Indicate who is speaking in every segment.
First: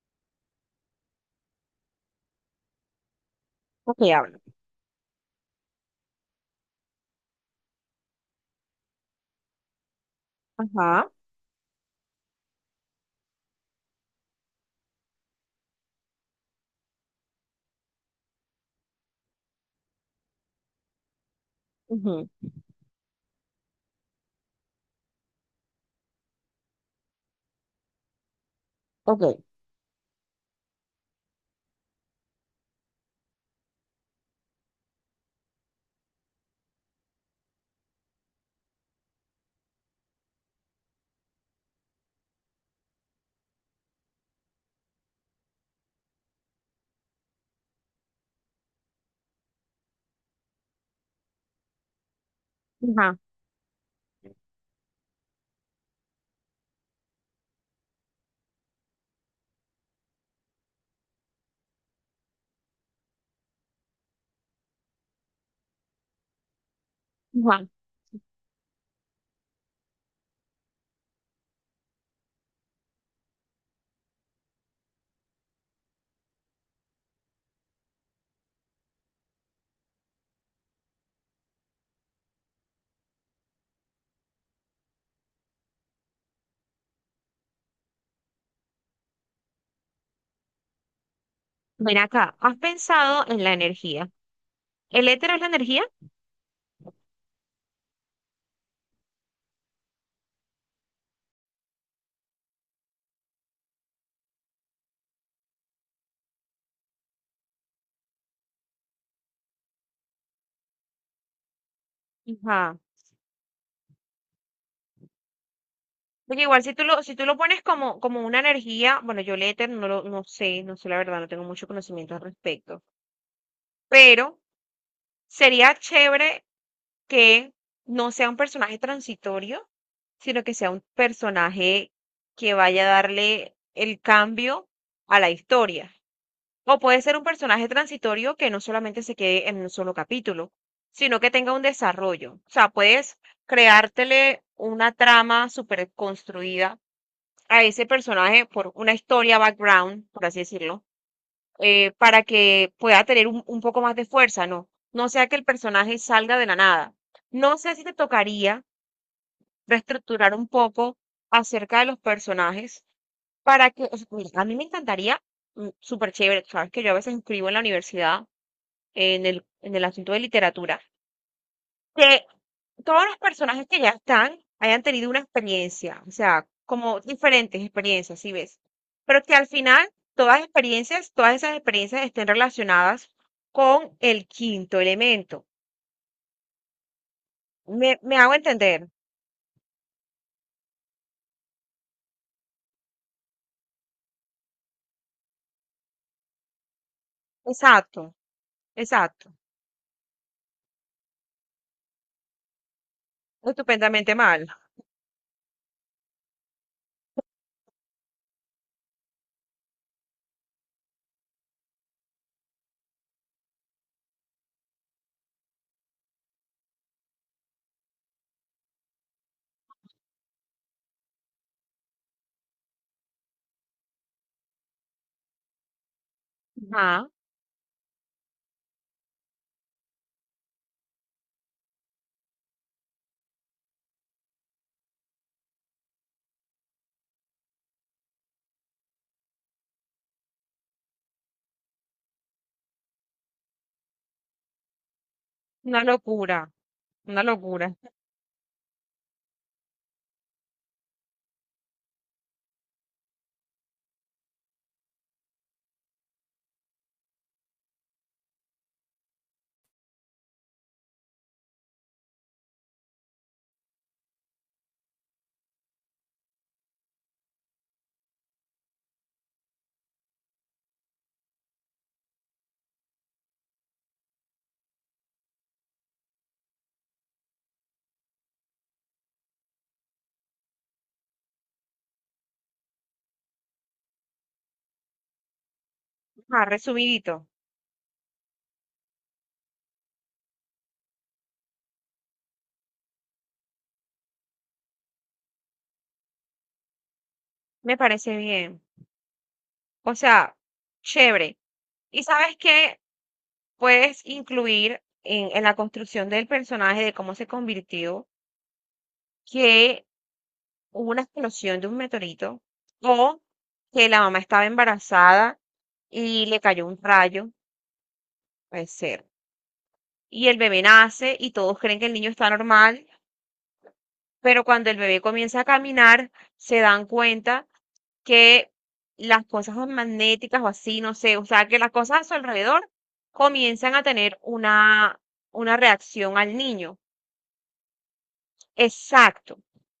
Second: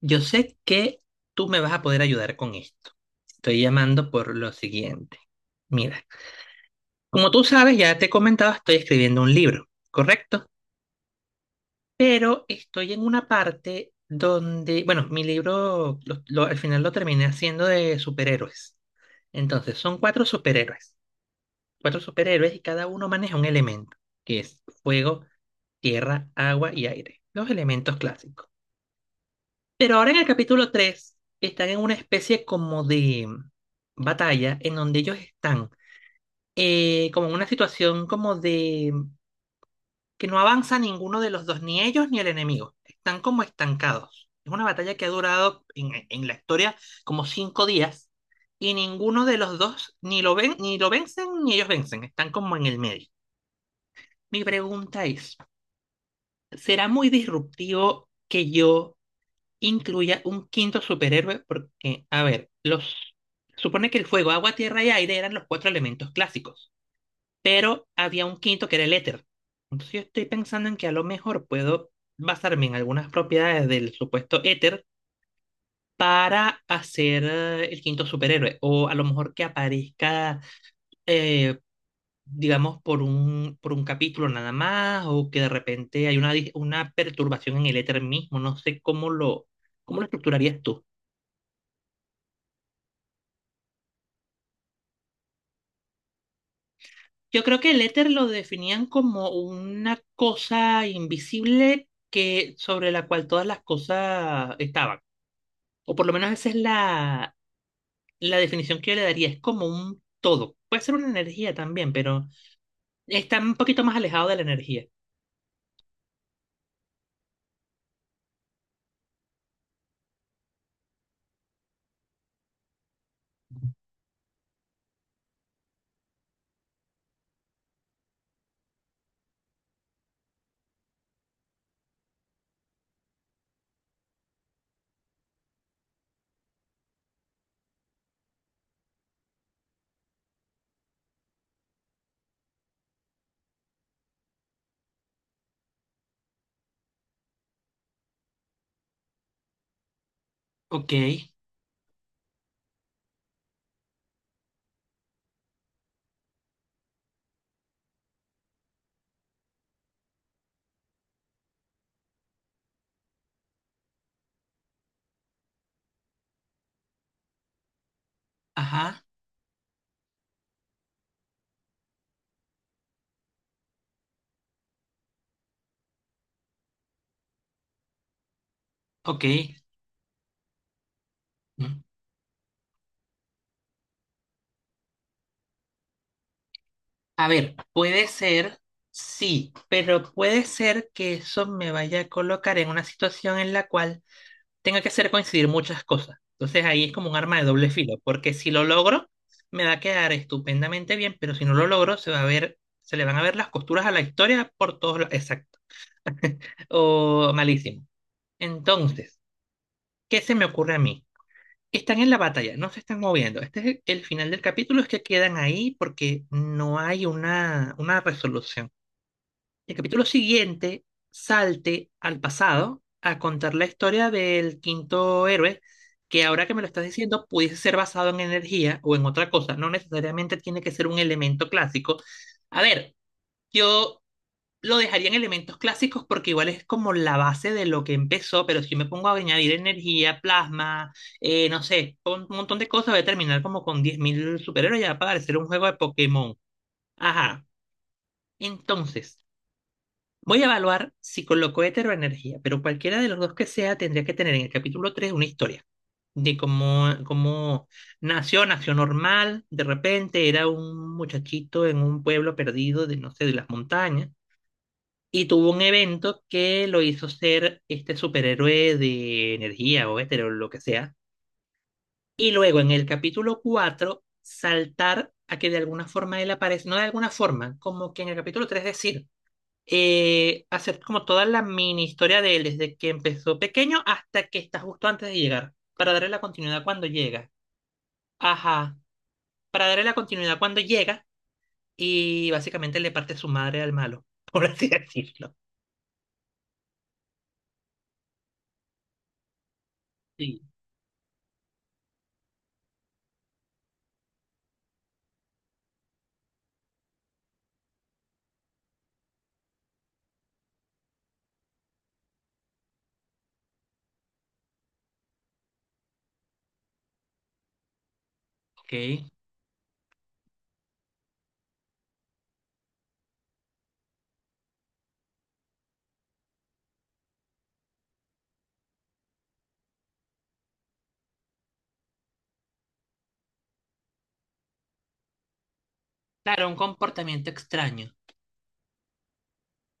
Speaker 1: Yo sé que tú me vas a poder ayudar con esto. Estoy
Speaker 2: Ok,
Speaker 1: llamando por
Speaker 2: hablo.
Speaker 1: lo siguiente. Mira, como tú sabes, ya te he comentado, estoy escribiendo un libro, ¿correcto?
Speaker 2: Ajá.
Speaker 1: Pero estoy en una parte donde, bueno, mi libro al final lo terminé haciendo de superhéroes. Entonces, son cuatro
Speaker 2: Ujú.
Speaker 1: superhéroes y cada uno maneja un elemento, que es fuego, tierra, agua y aire, los elementos clásicos.
Speaker 2: Ok.
Speaker 1: Pero ahora en el capítulo 3 están en una especie como de batalla en donde ellos están como en una situación como de que no avanza ninguno de los dos, ni ellos ni el enemigo. Están como estancados. Es una batalla que ha durado en la historia como 5 días y ninguno de los dos ni lo ven, ni lo vencen ni ellos vencen. Están como en el medio.
Speaker 2: Ajá.
Speaker 1: Mi pregunta es, ¿será muy disruptivo que yo incluya un quinto superhéroe? Porque, a ver, los supone que el fuego, agua, tierra y aire eran los cuatro elementos clásicos,
Speaker 2: Ajá.
Speaker 1: pero había un quinto que era el éter. Entonces yo estoy pensando en que a lo mejor puedo basarme en algunas propiedades del supuesto éter para hacer el quinto superhéroe, o a lo mejor que aparezca, eh, digamos, por un capítulo nada más, o que de repente hay una, una perturbación en el éter mismo, no sé cómo lo estructurarías tú.
Speaker 2: Ven acá. ¿Has pensado en la energía? ¿El éter es la energía?
Speaker 1: Yo creo que el éter lo definían como una cosa invisible que, sobre la cual todas las cosas estaban. O por lo menos esa es la definición que yo le daría. Es como un todo. Puede ser una energía también, pero
Speaker 2: Ajá.
Speaker 1: está un poquito más alejado de la energía.
Speaker 2: Porque igual si tú lo, pones como, como una energía, bueno, yo el éter no sé la verdad, no tengo mucho conocimiento al respecto. Pero sería chévere que no sea un personaje transitorio, sino que sea un personaje que vaya a darle el cambio a la historia. O puede ser un personaje transitorio que no solamente se quede en un solo capítulo, sino que tenga un desarrollo. O sea, puedes creártele una trama súper construida a ese personaje por una historia background, por así decirlo,
Speaker 1: Ok,
Speaker 2: para que pueda tener un poco más de fuerza, ¿no? No sea que el personaje salga de la nada. No sé si te tocaría reestructurar un poco acerca de los personajes para que, o sea, mira, a mí me encantaría, súper chévere, sabes que yo a veces escribo en la universidad
Speaker 1: ajá,
Speaker 2: en el asunto de literatura, que todos los personajes que ya están hayan tenido una experiencia, o sea, como diferentes experiencias, si ves, pero
Speaker 1: ok.
Speaker 2: que al final todas experiencias, todas esas
Speaker 1: Mm.
Speaker 2: experiencias estén relacionadas con el quinto elemento.
Speaker 1: A ver,
Speaker 2: Me,
Speaker 1: puede
Speaker 2: me hago
Speaker 1: ser,
Speaker 2: entender.
Speaker 1: sí, pero puede ser que eso me vaya a colocar en una situación en la cual tenga que hacer coincidir muchas cosas. Entonces ahí es como un arma de doble filo,
Speaker 2: Exacto,
Speaker 1: porque si lo logro,
Speaker 2: exacto.
Speaker 1: me va a quedar estupendamente bien, pero si no lo logro, se va a ver, se le van a ver las costuras a la
Speaker 2: Estupendamente mal.
Speaker 1: historia por todos lados. Exacto. O malísimo. Entonces, ¿qué se me ocurre a mí? Están en la batalla, no se están moviendo. Este es el final del capítulo, es que quedan ahí porque no hay una resolución. El capítulo siguiente salte al pasado a contar la historia del quinto héroe, que ahora que me lo estás
Speaker 2: Ajá,
Speaker 1: diciendo pudiese ser basado en energía o en otra cosa, no necesariamente tiene que ser un elemento clásico. A ver, yo lo dejaría en elementos clásicos porque igual es como la base de lo que empezó, pero si yo me pongo a añadir energía, plasma, no sé, un montón de cosas, voy a terminar como con 10.000 superhéroes, ya va a parecer un juego de
Speaker 2: una
Speaker 1: Pokémon.
Speaker 2: locura, una
Speaker 1: Ajá.
Speaker 2: locura.
Speaker 1: Entonces, voy a evaluar si coloco éter energía, pero cualquiera de los dos que sea tendría que tener en el capítulo 3 una historia de cómo nació, nació normal, de repente era un muchachito en un pueblo perdido de, no sé, de las montañas, y tuvo un evento que lo hizo ser este superhéroe de energía o éter lo que sea, y luego en el capítulo 4 saltar a que de alguna forma él aparece, no de alguna forma, como que en el capítulo 3 decir, hacer como toda la mini historia de él, desde que empezó pequeño hasta que está justo antes de llegar, para darle la
Speaker 2: Ajá,
Speaker 1: continuidad cuando
Speaker 2: resumidito.
Speaker 1: llega. Ajá, para darle la continuidad cuando llega y básicamente le parte su madre al malo, por así decirlo.
Speaker 2: Me parece bien. O sea,
Speaker 1: Sí.
Speaker 2: chévere. Y sabes que puedes incluir en la construcción del personaje, de cómo se convirtió, que hubo una explosión de un meteorito o que la mamá estaba embarazada y le cayó un rayo, puede
Speaker 1: Ok.
Speaker 2: ser. Y el bebé nace y todos creen que el niño está normal. Pero cuando el bebé comienza a caminar, se dan cuenta que las cosas magnéticas o así, no sé, o sea, que las cosas a su alrededor comienzan a tener una reacción al
Speaker 1: Claro, un
Speaker 2: niño.
Speaker 1: comportamiento extraño.
Speaker 2: Exacto,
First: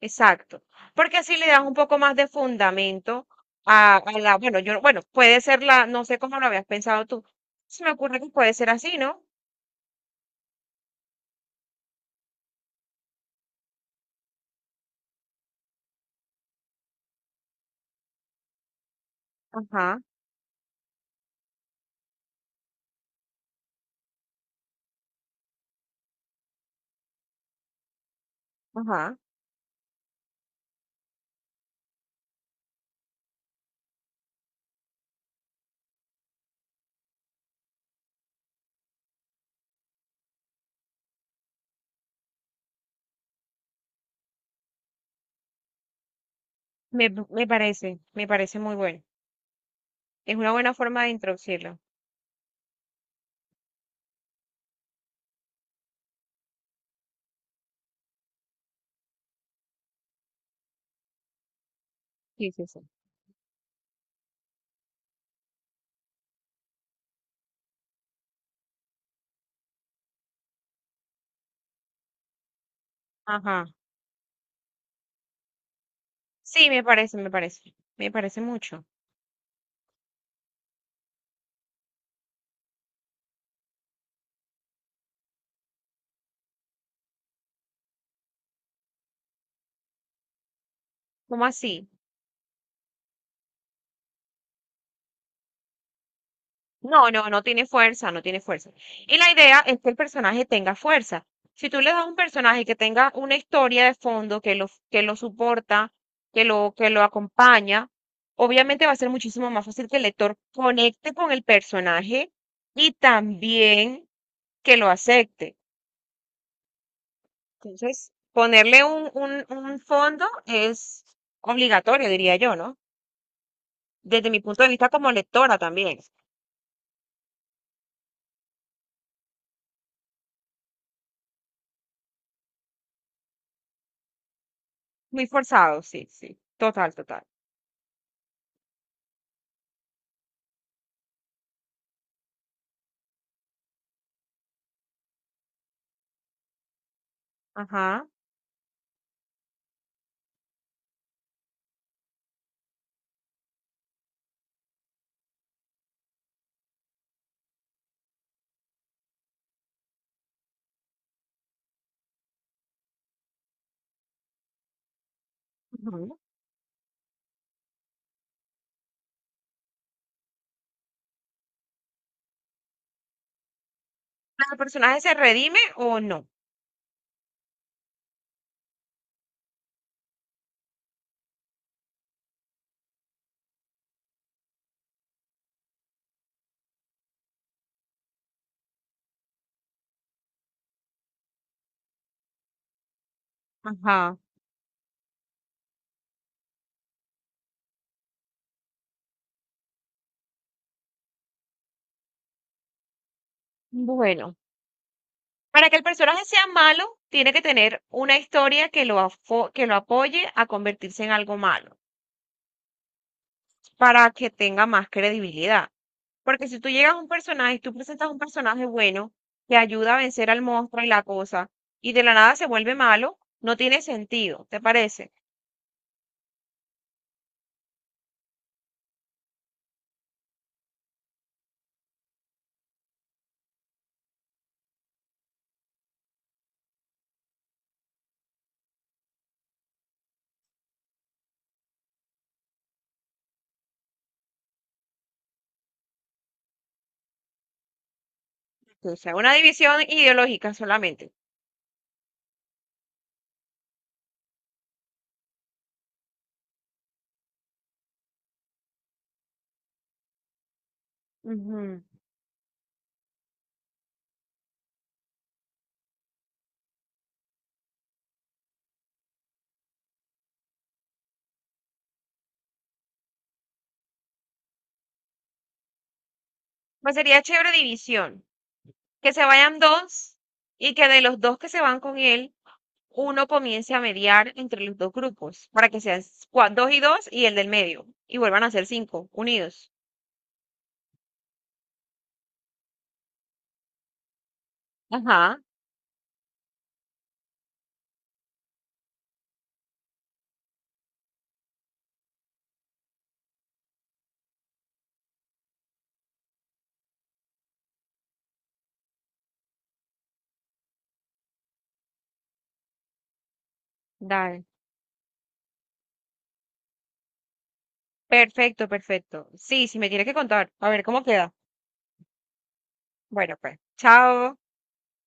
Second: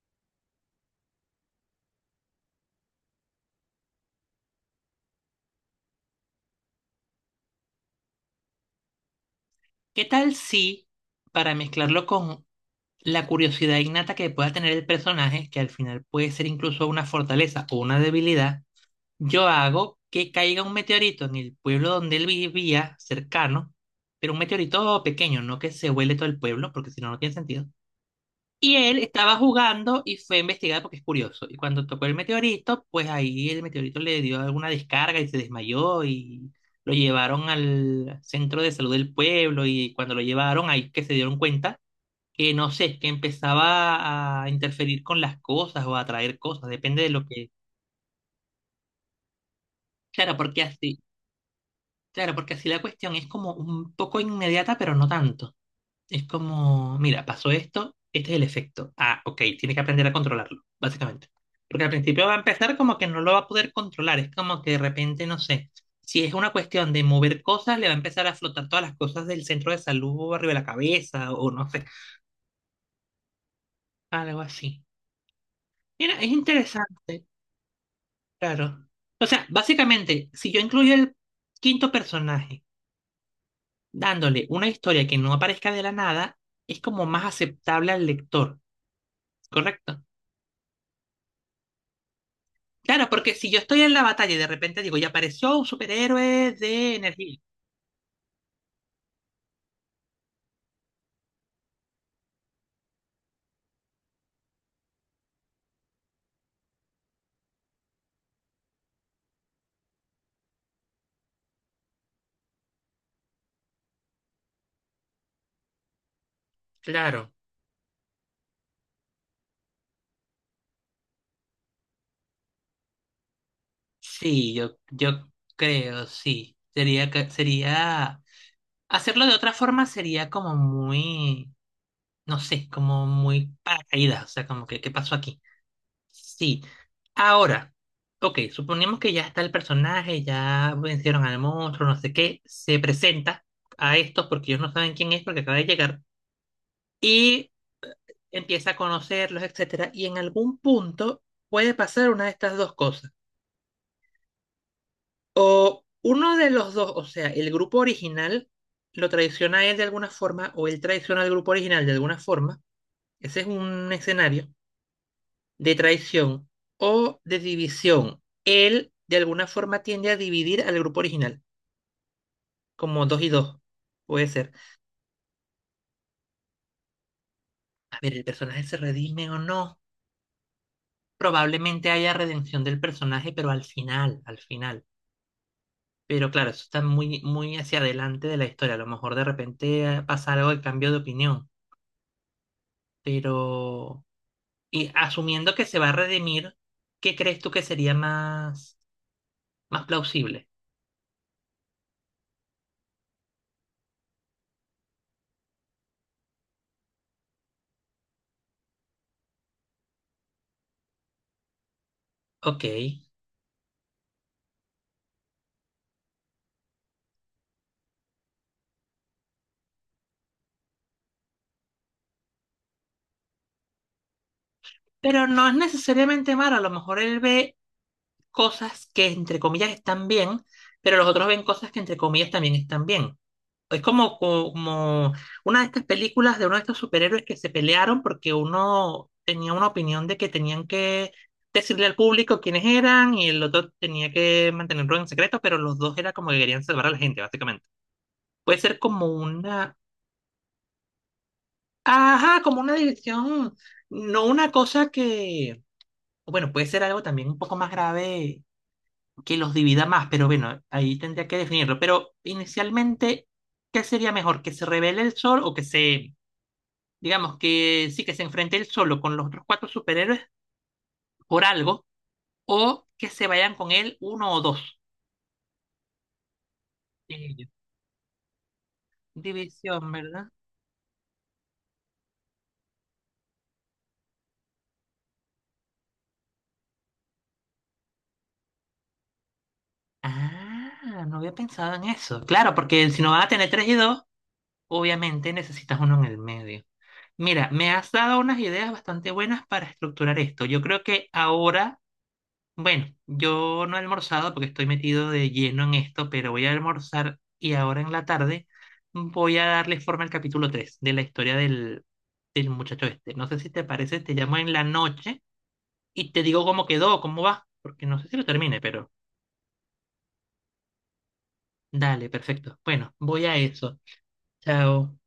Speaker 2: exacto. Porque así le dan un poco más de fundamento a la, bueno, yo, bueno, puede ser la, no sé cómo lo habías pensado tú. Se me ocurre que puede ser así, ¿no?
Speaker 1: ¿Qué tal si, para mezclarlo con la curiosidad innata que pueda tener el personaje, que al final puede ser incluso una fortaleza o una debilidad, yo hago
Speaker 2: Ajá,
Speaker 1: que caiga un meteorito en el pueblo donde él vivía, cercano, pero un meteorito pequeño, no que se vuele todo el pueblo, porque si no, no tiene sentido? Y él
Speaker 2: ajá.
Speaker 1: estaba jugando y fue a investigar porque es curioso. Y cuando tocó el meteorito, pues ahí el meteorito le dio alguna descarga y se desmayó y lo llevaron al centro de salud del pueblo y cuando lo llevaron ahí que se dieron cuenta que no sé, que empezaba a interferir con las cosas o a traer cosas, depende
Speaker 2: Me,
Speaker 1: de lo
Speaker 2: me
Speaker 1: que...
Speaker 2: parece, me parece muy bueno.
Speaker 1: Claro,
Speaker 2: Es una
Speaker 1: porque
Speaker 2: buena
Speaker 1: así
Speaker 2: forma de introducirlo.
Speaker 1: claro, porque así la cuestión es como un poco inmediata, pero no tanto. Es como, mira, pasó esto, este es el efecto. Ah, ok, tiene que aprender a controlarlo, básicamente. Porque al principio va a
Speaker 2: Sí, sí,
Speaker 1: empezar
Speaker 2: sí.
Speaker 1: como que no lo va a poder controlar. Es como que de repente, no sé, si es una cuestión de mover cosas, le va a empezar a flotar todas las cosas del centro de salud arriba de la cabeza o no sé,
Speaker 2: Ajá.
Speaker 1: algo así. Mira, es
Speaker 2: Sí, me parece,
Speaker 1: interesante,
Speaker 2: me parece. Me parece
Speaker 1: claro.
Speaker 2: mucho.
Speaker 1: O sea, básicamente, si yo incluyo el quinto personaje, dándole una historia que no aparezca de la nada, es como más aceptable al lector, ¿correcto?
Speaker 2: ¿Cómo así?
Speaker 1: Claro, porque si yo estoy en la batalla y de repente digo, ya apareció un superhéroe de
Speaker 2: No, no
Speaker 1: energía.
Speaker 2: no tiene fuerza. Y la idea es que el personaje tenga fuerza. Si tú le das a un personaje que tenga una historia de fondo, que lo soporta, que lo acompaña, obviamente va a ser muchísimo más fácil que el lector conecte con el personaje y también que lo acepte.
Speaker 1: Claro,
Speaker 2: Entonces, ponerle un fondo es obligatorio, diría yo, ¿no? Desde mi
Speaker 1: sí,
Speaker 2: punto de vista como
Speaker 1: yo
Speaker 2: lectora también.
Speaker 1: creo, sí. Sería, sería, hacerlo de otra forma sería como muy, no sé, como muy paracaídas, o sea, como que, ¿qué pasó
Speaker 2: Muy
Speaker 1: aquí?
Speaker 2: forzado, sí, sí.
Speaker 1: Sí.
Speaker 2: Total, total.
Speaker 1: Ahora, ok, suponemos que ya está el personaje, ya vencieron al monstruo, no sé qué, se presenta a estos porque ellos no saben quién es porque acaba de llegar y
Speaker 2: Ajá.
Speaker 1: empieza a conocerlos, etcétera, y en algún punto puede pasar una de estas dos cosas. O uno de los dos, o sea, el grupo original lo traiciona a él de alguna forma o él traiciona al grupo original de alguna forma. Ese es un escenario de
Speaker 2: Ujú.
Speaker 1: traición o de división. Él de alguna forma tiende a dividir al grupo original, como dos y dos. Puede ser.
Speaker 2: ¿El personaje se redime o no?
Speaker 1: A ver, ¿el personaje se redime o no? Probablemente haya redención del personaje, pero al final, al final. Pero claro, eso está muy, muy hacia adelante de la historia. A lo mejor de repente pasa algo de cambio de opinión. Pero.
Speaker 2: Ajá.
Speaker 1: Y asumiendo que se va a redimir, ¿qué crees tú que sería más, más plausible?
Speaker 2: Bueno, para que el personaje sea malo, tiene que tener una historia que lo, que lo apoye a convertirse en algo malo,
Speaker 1: Ok.
Speaker 2: para que tenga más credibilidad. Porque si tú llegas a un personaje y tú presentas un personaje bueno que ayuda a vencer al monstruo y la cosa, y de la nada se vuelve malo, no tiene sentido, ¿te parece?
Speaker 1: Pero no es necesariamente malo. A lo mejor él ve cosas que entre comillas están bien, pero los otros ven cosas que entre comillas también están bien. Es como, como una de estas películas de uno de estos superhéroes que se pelearon porque uno tenía una opinión de que tenían que decirle al público quiénes eran y el otro tenía que mantenerlo en secreto, pero los dos era como que querían salvar a la gente, básicamente. Puede ser
Speaker 2: O
Speaker 1: como
Speaker 2: sea, una
Speaker 1: una,
Speaker 2: división ideológica solamente.
Speaker 1: ajá, como una división, no una cosa que, bueno, puede ser algo también un poco más grave que los divida más, pero bueno, ahí tendría que definirlo.
Speaker 2: Ujú.
Speaker 1: Pero inicialmente, ¿qué sería mejor? ¿Que se revele el sol o que se, digamos, que sí, que se enfrente él solo con los otros cuatro superhéroes por algo o que se vayan con él uno o dos?
Speaker 2: Pues sería
Speaker 1: Eh,
Speaker 2: chévere división. Que se vayan
Speaker 1: División,
Speaker 2: dos
Speaker 1: ¿verdad?
Speaker 2: y que de los dos que se van con él, uno comience a mediar entre los dos grupos para que sean dos y dos y el del medio. Y vuelvan a ser cinco, unidos.
Speaker 1: Ah, no había pensado en eso. Claro, porque si no van a tener tres y dos, obviamente
Speaker 2: Ajá,
Speaker 1: necesitas uno en el medio. Mira, me has dado unas ideas bastante buenas para estructurar esto. Yo creo que ahora bueno, yo no he almorzado porque estoy metido de lleno en esto, pero voy a almorzar y ahora en la tarde voy a darle forma al capítulo 3 de la historia del muchacho este. No sé si te parece, te llamo
Speaker 2: dale.
Speaker 1: en la noche y te digo cómo quedó, cómo va, porque no sé si lo termine,
Speaker 2: Perfecto,
Speaker 1: pero
Speaker 2: perfecto. Sí, sí me tiene que contar. A ver cómo queda.
Speaker 1: dale, perfecto. Bueno, voy a
Speaker 2: Bueno, pues.
Speaker 1: eso.
Speaker 2: Chao.
Speaker 1: Chao.